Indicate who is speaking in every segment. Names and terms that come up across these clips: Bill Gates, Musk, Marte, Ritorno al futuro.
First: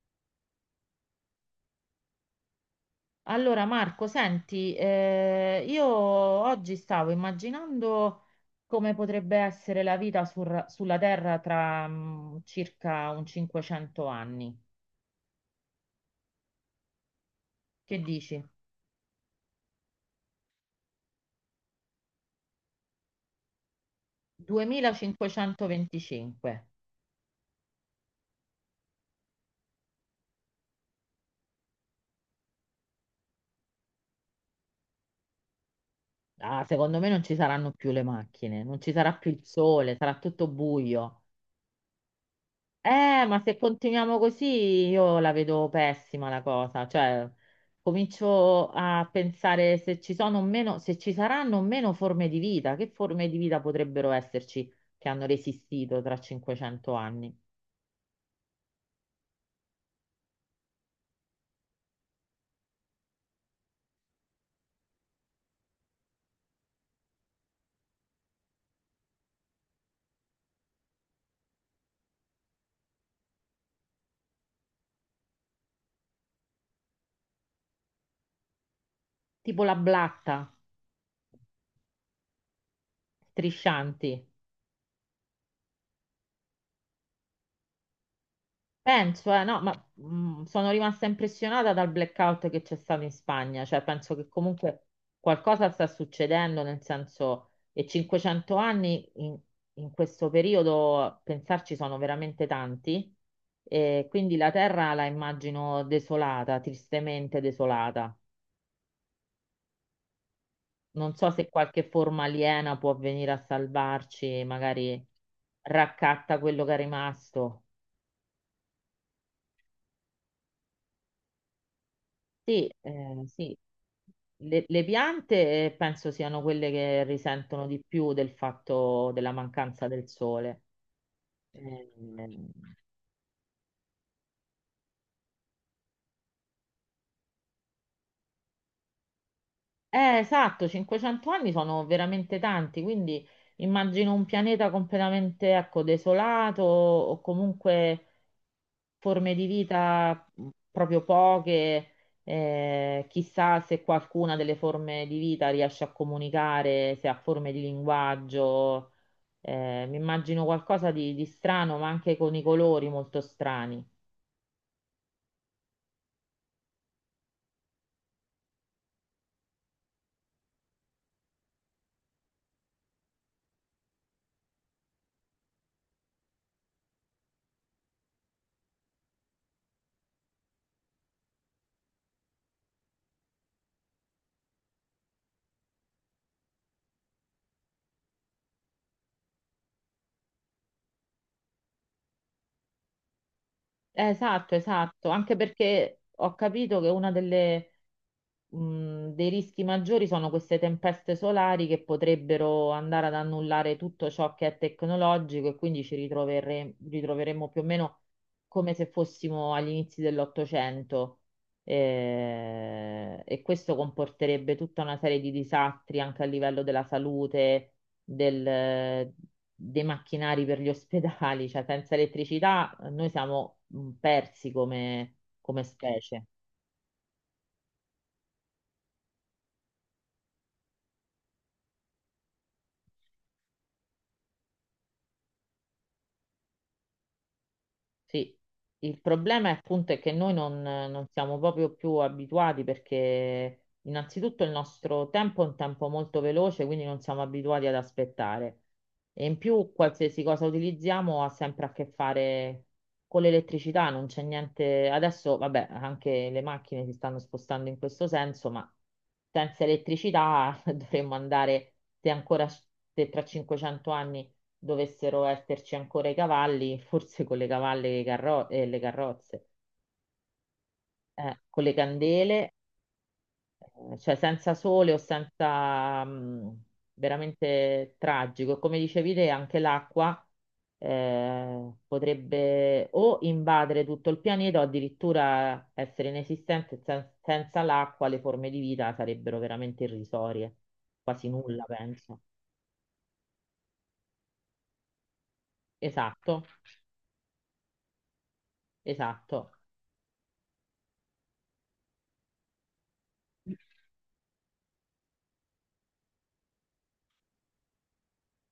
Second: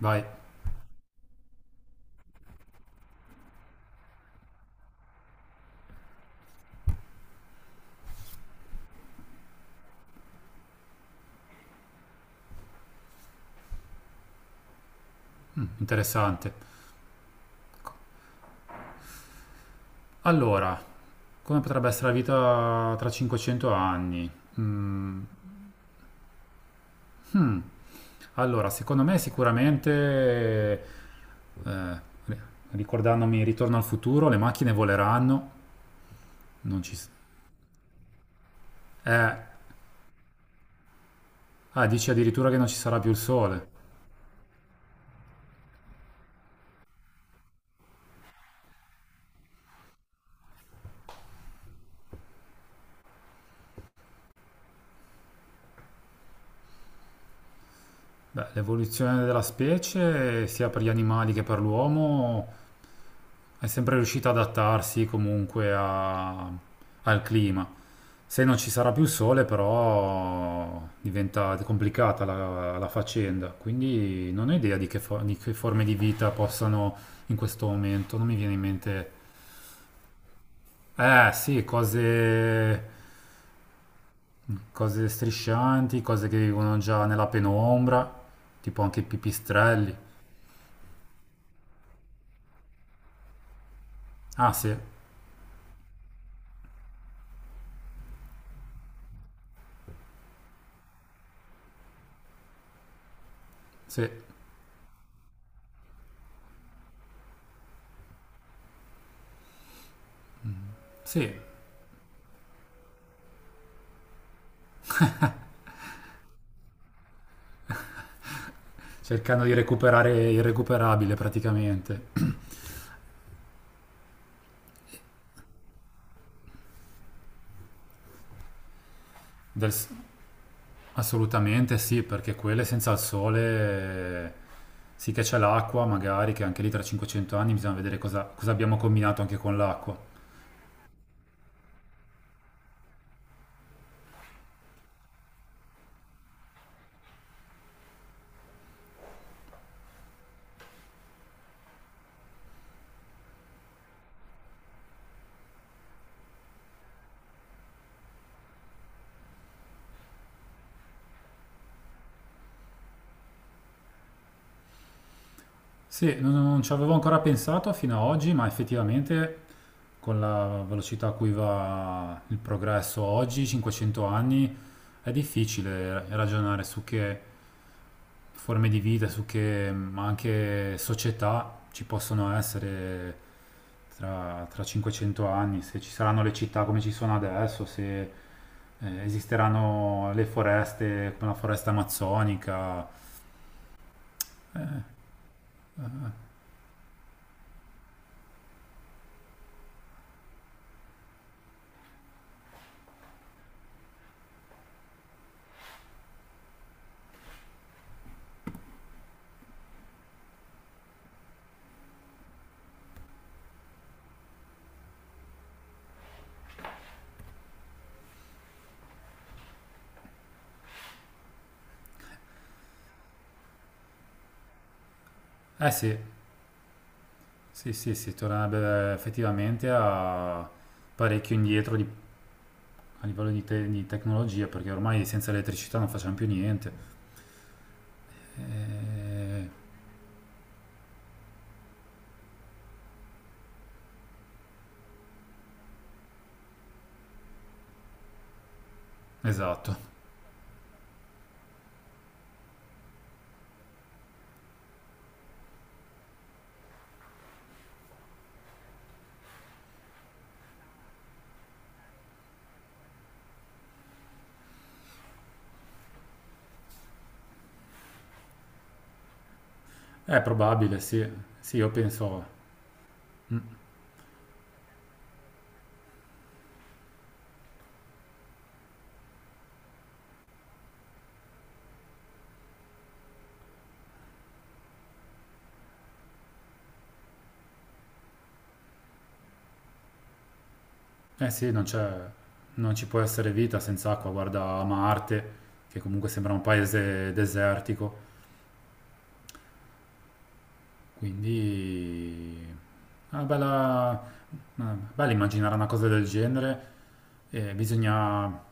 Speaker 1: Vai,
Speaker 2: Allora Marco, senti, io oggi stavo immaginando come potrebbe essere la vita sulla Terra tra circa un 500 anni.
Speaker 1: interessante.
Speaker 2: Che dici?
Speaker 1: Allora, come potrebbe essere la vita tra 500 anni? Mm,
Speaker 2: 2525.
Speaker 1: allora, secondo me sicuramente, eh, ricordandomi Ritorno al futuro, le macchine voleranno,
Speaker 2: Ah,
Speaker 1: non ci...
Speaker 2: secondo me non ci saranno più le macchine, non ci sarà più
Speaker 1: Eh,
Speaker 2: il sole, sarà tutto buio.
Speaker 1: dici addirittura che non ci sarà più il
Speaker 2: Ma se
Speaker 1: sole.
Speaker 2: continuiamo così io la vedo pessima la cosa, cioè comincio a pensare se ci sono o meno, se ci saranno o meno forme di vita, che forme di vita potrebbero esserci che hanno resistito tra 500 anni?
Speaker 1: Beh, l'evoluzione della specie, sia per gli animali che per l'uomo, è sempre riuscito ad adattarsi comunque al clima. Se non ci sarà più sole, però diventa complicata la faccenda. Quindi non ho idea di di che forme di vita possano in questo momento. Non mi viene in mente.
Speaker 2: Tipo la blatta,
Speaker 1: Eh sì, cose,
Speaker 2: striscianti.
Speaker 1: cose striscianti, cose che vivono già nella penombra, tipo anche i
Speaker 2: Penso, no, ma
Speaker 1: pipistrelli.
Speaker 2: sono rimasta impressionata dal blackout che c'è stato in Spagna, cioè penso che
Speaker 1: Ah sì,
Speaker 2: comunque qualcosa sta succedendo, nel senso, e 500 anni in questo periodo, pensarci sono veramente tanti, e
Speaker 1: sì,
Speaker 2: quindi la terra la immagino desolata, tristemente desolata. Non so
Speaker 1: sì.
Speaker 2: se qualche forma aliena può venire a salvarci, magari raccatta quello che è rimasto.
Speaker 1: Cercando di recuperare il recuperabile praticamente.
Speaker 2: Sì, sì. Le piante penso siano quelle che risentono di più del fatto della mancanza del
Speaker 1: Del-
Speaker 2: sole.
Speaker 1: Assolutamente sì, perché
Speaker 2: Ehm,
Speaker 1: quelle senza il sole sì che c'è l'acqua, magari che anche lì tra 500 anni bisogna vedere cosa, cosa abbiamo combinato anche con l'acqua.
Speaker 2: esatto, 500 anni sono veramente tanti, quindi immagino un pianeta completamente, ecco, desolato o comunque forme di vita proprio poche. Chissà se qualcuna delle forme di vita riesce a comunicare, se ha forme di linguaggio. Mi immagino qualcosa di strano, ma anche con i colori molto strani.
Speaker 1: Sì, non ci avevo ancora pensato fino ad oggi, ma effettivamente con la velocità a cui va il progresso oggi, 500 anni, è difficile ragionare su che forme di vita, su che ma anche società ci possono essere tra 500 anni, se ci saranno le città come ci sono adesso, se esisteranno le foreste come la foresta amazzonica.
Speaker 2: Esatto, esatto, anche perché ho capito che una delle, dei rischi maggiori sono queste tempeste solari che potrebbero andare ad annullare tutto ciò che è tecnologico e quindi ritroveremmo più o meno come se fossimo agli inizi dell'Ottocento. E questo comporterebbe tutta una serie di disastri anche a livello della salute, del- dei macchinari per gli ospedali, cioè senza elettricità noi siamo persi come
Speaker 1: Eh sì,
Speaker 2: specie.
Speaker 1: sì, sì, sì, tornerebbe effettivamente a parecchio indietro a livello di tecnologia, perché ormai senza elettricità non facciamo più niente.
Speaker 2: Sì, il
Speaker 1: Eh,
Speaker 2: problema è appunto è che noi non siamo proprio più abituati perché innanzitutto il nostro tempo è un tempo molto veloce, quindi non siamo abituati ad aspettare. E in più
Speaker 1: esatto,
Speaker 2: qualsiasi cosa utilizziamo ha sempre a che fare con l'elettricità, non c'è niente. Adesso, vabbè, anche le macchine si stanno spostando in questo senso, ma senza elettricità dovremmo andare, se ancora s- se tra 500 anni dovessero esserci ancora i cavalli, forse con le cavalle e, e le carrozze,
Speaker 1: è probabile, sì. Sì,
Speaker 2: con
Speaker 1: io
Speaker 2: le
Speaker 1: penso,
Speaker 2: candele, cioè senza sole o senza veramente tragico. E come dicevi te, anche l'acqua potrebbe o invadere tutto il pianeta o addirittura essere inesistente. Senza l'acqua le forme di vita sarebbero veramente irrisorie, quasi
Speaker 1: eh sì,
Speaker 2: nulla, penso.
Speaker 1: non ci può essere vita senza acqua. Guarda Marte, che comunque sembra un
Speaker 2: Esatto,
Speaker 1: paese desertico.
Speaker 2: esatto.
Speaker 1: Quindi una bella, bello immaginare una cosa del genere. Bisogna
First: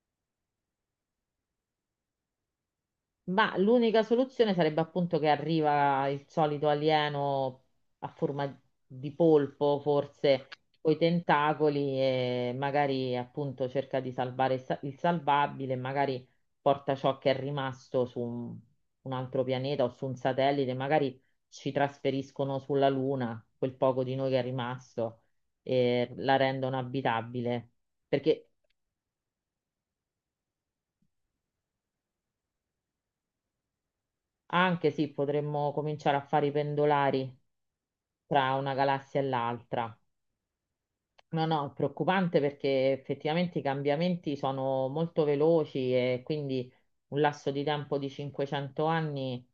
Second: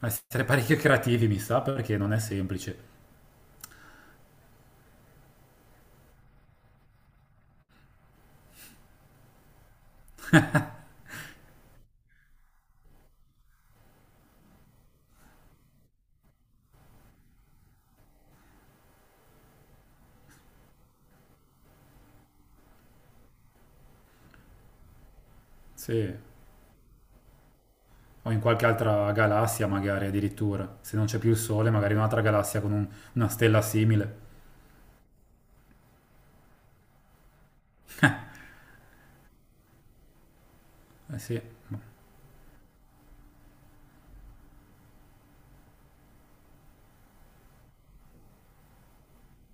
Speaker 1: essere parecchio creativi, mi sa, perché non è semplice.
Speaker 2: Ma l'unica soluzione sarebbe appunto che arriva il solito alieno a forma di polpo, forse con i tentacoli, e magari appunto cerca di salvare il salvabile, magari porta ciò che è rimasto su un altro pianeta o su un satellite, magari ci trasferiscono sulla Luna, quel poco di noi che è rimasto, e
Speaker 1: Sì,
Speaker 2: la rendono abitabile.
Speaker 1: o in
Speaker 2: Perché
Speaker 1: qualche altra galassia magari addirittura. Se non c'è più il Sole, magari in un'altra galassia con una stella simile.
Speaker 2: anche sì, potremmo cominciare a fare i pendolari tra una galassia e l'altra.
Speaker 1: Eh sì.
Speaker 2: No, no, è preoccupante perché effettivamente i cambiamenti sono molto veloci e quindi un lasso di tempo di 500 anni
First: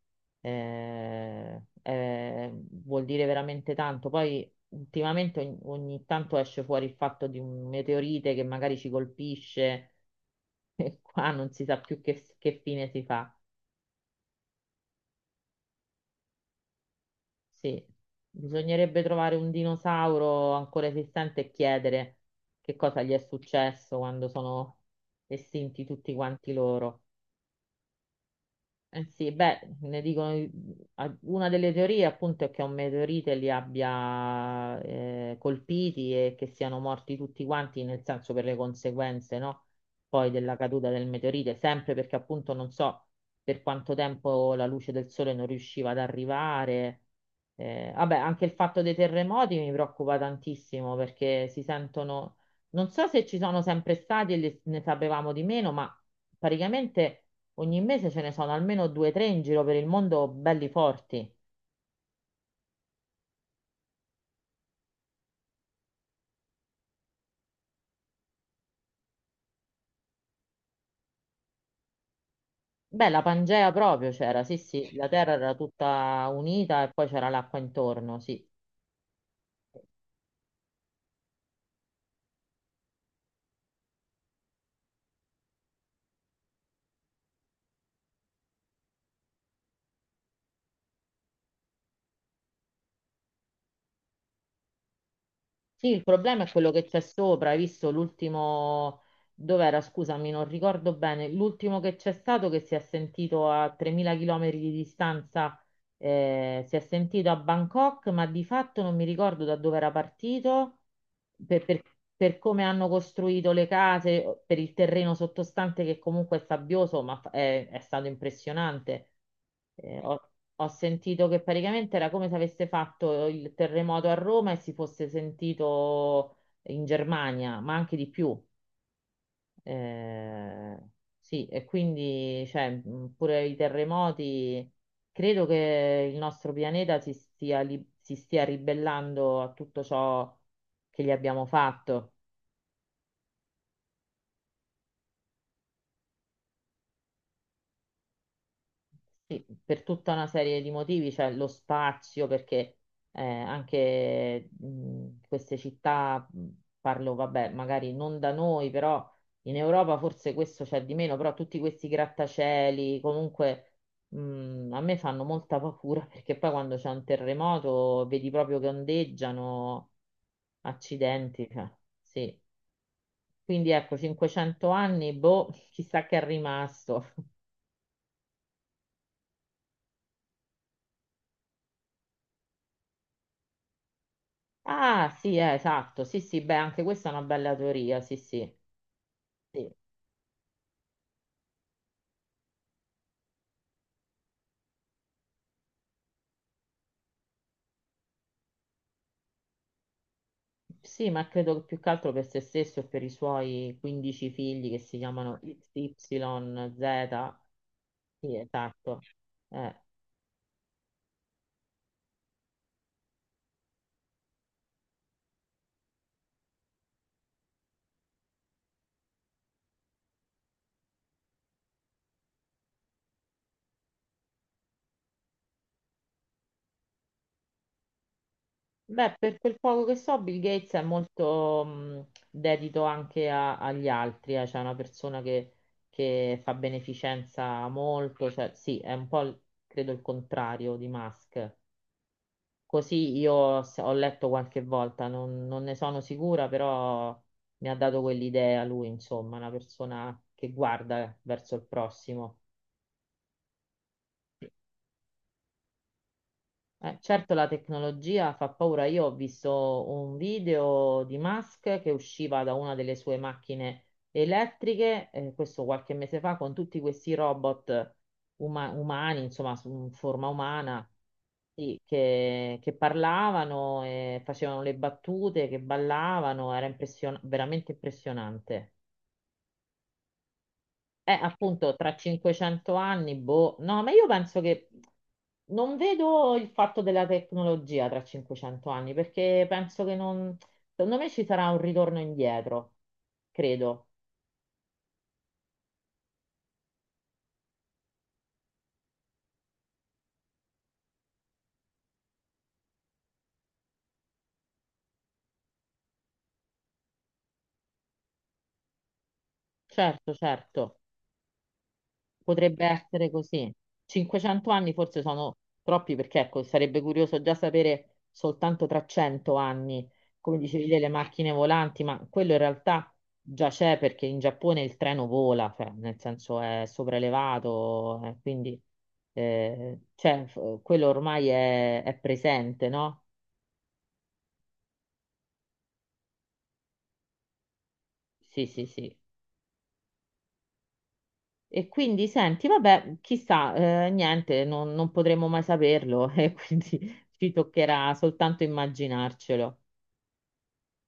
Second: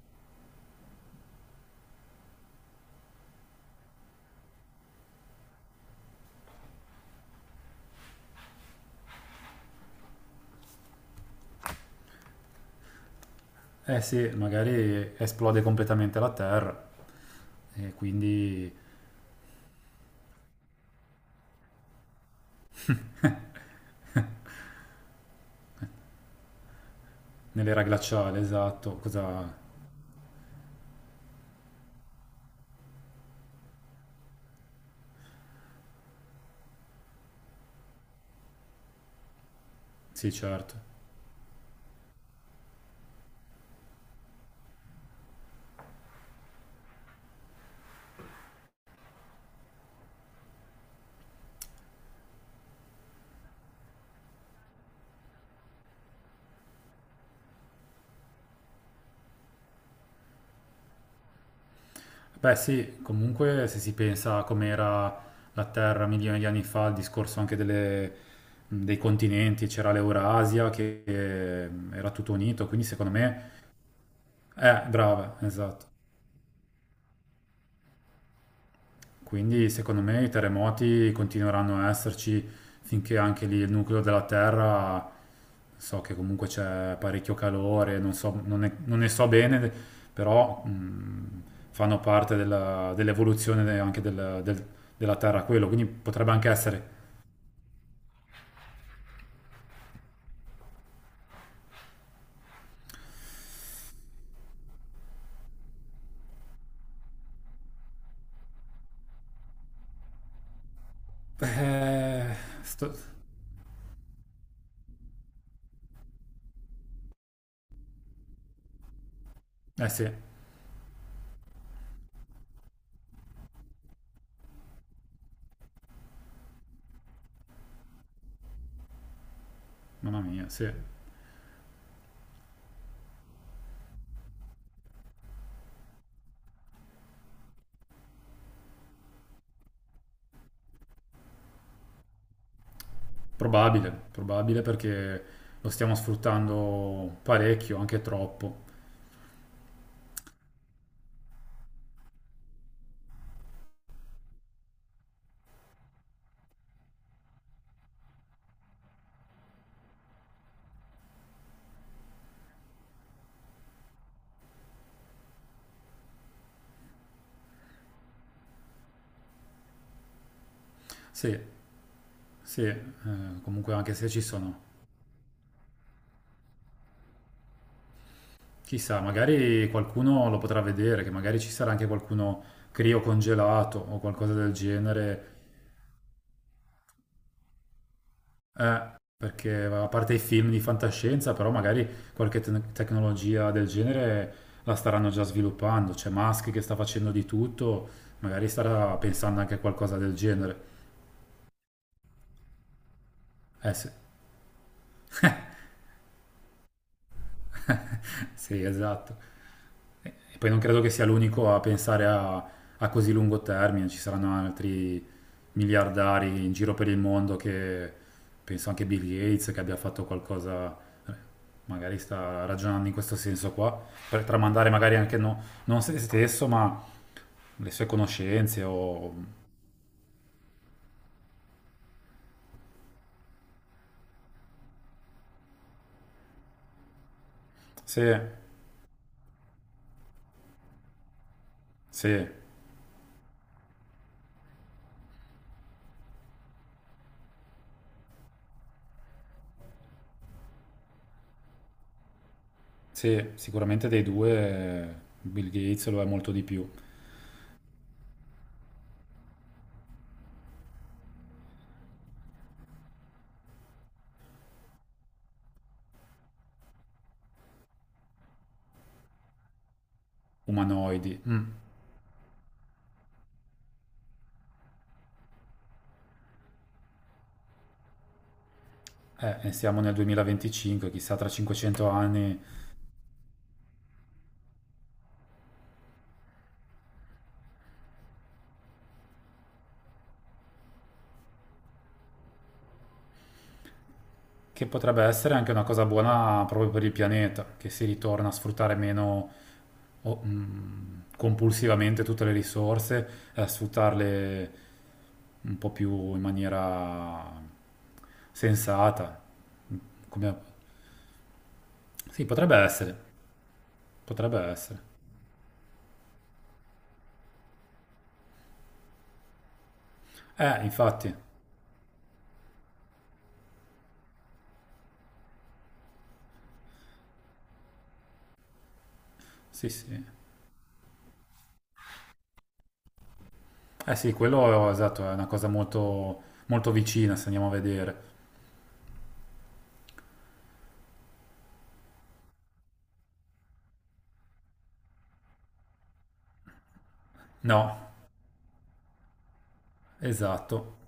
Speaker 2: vuol dire veramente tanto. Poi ultimamente ogni tanto esce fuori il fatto di un meteorite che magari ci colpisce e qua non si sa più che fine si fa.
Speaker 1: Eh sì, magari esplode completamente la Terra.
Speaker 2: Sì,
Speaker 1: E quindi
Speaker 2: bisognerebbe trovare un dinosauro ancora esistente e chiedere che cosa gli è successo quando sono estinti tutti quanti loro.
Speaker 1: nell'era glaciale, esatto.
Speaker 2: Eh sì,
Speaker 1: Cosa...
Speaker 2: beh, ne dicono, una delle teorie appunto è che un meteorite li abbia colpiti e che siano morti tutti quanti, nel senso per le conseguenze, no? Poi
Speaker 1: Sì,
Speaker 2: della caduta
Speaker 1: certo.
Speaker 2: del meteorite, sempre perché appunto non so per quanto tempo la luce del sole non riusciva ad arrivare. Vabbè, anche il fatto dei terremoti mi preoccupa tantissimo perché si sentono, non so se ci sono sempre stati e ne sapevamo di meno, ma praticamente ogni mese ce ne sono almeno due o tre in giro per il mondo belli forti.
Speaker 1: Beh sì, comunque se si pensa a com'era la Terra milioni di anni fa, il discorso anche dei continenti, c'era l'Eurasia che era tutto unito, quindi
Speaker 2: Beh,
Speaker 1: secondo
Speaker 2: la
Speaker 1: me...
Speaker 2: Pangea proprio c'era, sì, sì, la terra
Speaker 1: Brava,
Speaker 2: era
Speaker 1: esatto.
Speaker 2: tutta unita e poi c'era l'acqua intorno, sì.
Speaker 1: Quindi secondo me i terremoti continueranno a esserci finché anche lì il nucleo della Terra, so che comunque c'è parecchio calore, non ne so bene, però fanno parte dell'evoluzione della Terra quello, quindi
Speaker 2: Sì, il
Speaker 1: potrebbe
Speaker 2: problema
Speaker 1: anche
Speaker 2: è quello che
Speaker 1: essere...
Speaker 2: c'è sopra, hai visto l'ultimo, dov'era, scusami, non ricordo bene, l'ultimo che c'è stato che si è sentito a 3.000 km di distanza, si è sentito a Bangkok, ma di fatto non mi ricordo da dove era partito, per, per-
Speaker 1: Eh,
Speaker 2: per come hanno
Speaker 1: sto-
Speaker 2: costruito le case, per il terreno sottostante che comunque è sabbioso, ma è stato impressionante.
Speaker 1: eh
Speaker 2: Eh,
Speaker 1: sì,
Speaker 2: ho- ho sentito che praticamente era come se avesse fatto il terremoto a Roma e si fosse sentito in Germania, ma anche di più.
Speaker 1: mamma mia, sì,
Speaker 2: Eh, sì, e quindi, cioè, pure i terremoti, credo che il nostro pianeta si stia ribellando a tutto ciò che gli abbiamo fatto.
Speaker 1: probabile, probabile perché lo stiamo sfruttando parecchio, anche troppo.
Speaker 2: Sì, per tutta una serie di motivi, cioè lo spazio, perché anche queste città, parlo, vabbè, magari non da noi, però in Europa forse questo c'è di meno, però tutti questi grattacieli, comunque a me fanno molta paura perché poi quando c'è un terremoto vedi proprio che ondeggiano, accidenti,
Speaker 1: Sì.
Speaker 2: cioè, sì.
Speaker 1: Sì,
Speaker 2: Quindi
Speaker 1: comunque anche
Speaker 2: ecco,
Speaker 1: se ci sono,
Speaker 2: 500 anni, boh, chissà che è rimasto.
Speaker 1: chissà, magari qualcuno lo potrà vedere, che magari ci sarà anche qualcuno criocongelato o qualcosa del
Speaker 2: Ah,
Speaker 1: genere,
Speaker 2: sì, esatto. Sì, sì, beh, anche questa è una bella teoria. Sì, sì.
Speaker 1: eh, perché
Speaker 2: Sì,
Speaker 1: a parte i film di fantascienza, però magari tecnologia del genere la staranno già sviluppando, c'è Musk che sta facendo di tutto, magari starà pensando anche a qualcosa del genere.
Speaker 2: Sì, ma credo che più che altro per se stesso e per i
Speaker 1: Eh
Speaker 2: suoi
Speaker 1: sì,
Speaker 2: 15 figli che si chiamano XYZ. Sì,
Speaker 1: sì,
Speaker 2: esatto.
Speaker 1: esatto.
Speaker 2: Eh,
Speaker 1: E poi non credo che sia l'unico a pensare a così lungo termine, ci saranno altri miliardari in giro per il mondo che penso anche Bill Gates che abbia fatto qualcosa, eh, magari sta ragionando in questo senso qua, per tramandare magari anche non se stesso, ma le sue conoscenze o
Speaker 2: Beh, per quel poco che so, Bill Gates è molto dedito anche agli altri, cioè è una persona che fa beneficenza
Speaker 1: se,
Speaker 2: molto, cioè sì, è un po' credo il contrario di Musk.
Speaker 1: se,
Speaker 2: Così io ho letto qualche volta, non ne sono sicura, però mi ha dato quell'idea lui, insomma, una persona che guarda verso il prossimo.
Speaker 1: se sicuramente dei due Bill Gates lo è molto di più,
Speaker 2: Certo la tecnologia fa paura. Io ho visto un video di Musk che usciva da una delle sue macchine elettriche, questo qualche mese fa, con tutti questi robot umani, insomma, in forma umana,
Speaker 1: umanoidi. Mm.
Speaker 2: sì, che parlavano, e facevano le battute, che ballavano, era veramente impressionante.
Speaker 1: E siamo nel 2025,
Speaker 2: Eh,
Speaker 1: chissà tra
Speaker 2: appunto,
Speaker 1: 500
Speaker 2: tra
Speaker 1: anni,
Speaker 2: 500 anni, boh, no, ma io penso che non vedo il fatto della tecnologia tra 500 anni, perché penso che non, secondo me ci sarà un ritorno indietro, credo.
Speaker 1: che potrebbe essere anche una cosa buona proprio per il pianeta, che si ritorna a sfruttare meno compulsivamente tutte le risorse e a sfruttarle un po' più in maniera sensata.
Speaker 2: Certo,
Speaker 1: Come-
Speaker 2: certo.
Speaker 1: Sì, potrebbe
Speaker 2: Potrebbe
Speaker 1: essere,
Speaker 2: essere così.
Speaker 1: potrebbe
Speaker 2: 500 anni
Speaker 1: essere.
Speaker 2: forse sono troppi perché ecco, sarebbe curioso già sapere soltanto tra 100 anni, come dicevi, delle
Speaker 1: Infatti,
Speaker 2: macchine volanti, ma quello in realtà già c'è perché in Giappone il treno vola, cioè, nel senso è sopraelevato, quindi
Speaker 1: sì, sì.
Speaker 2: cioè, quello ormai è presente, no?
Speaker 1: Eh sì, quello esatto, è una cosa molto, molto vicina se andiamo a vedere.
Speaker 2: Sì, sì, sì. E quindi senti, vabbè, chissà, niente, non potremo mai saperlo e quindi ci
Speaker 1: No,
Speaker 2: toccherà soltanto immaginarcelo.
Speaker 1: esatto.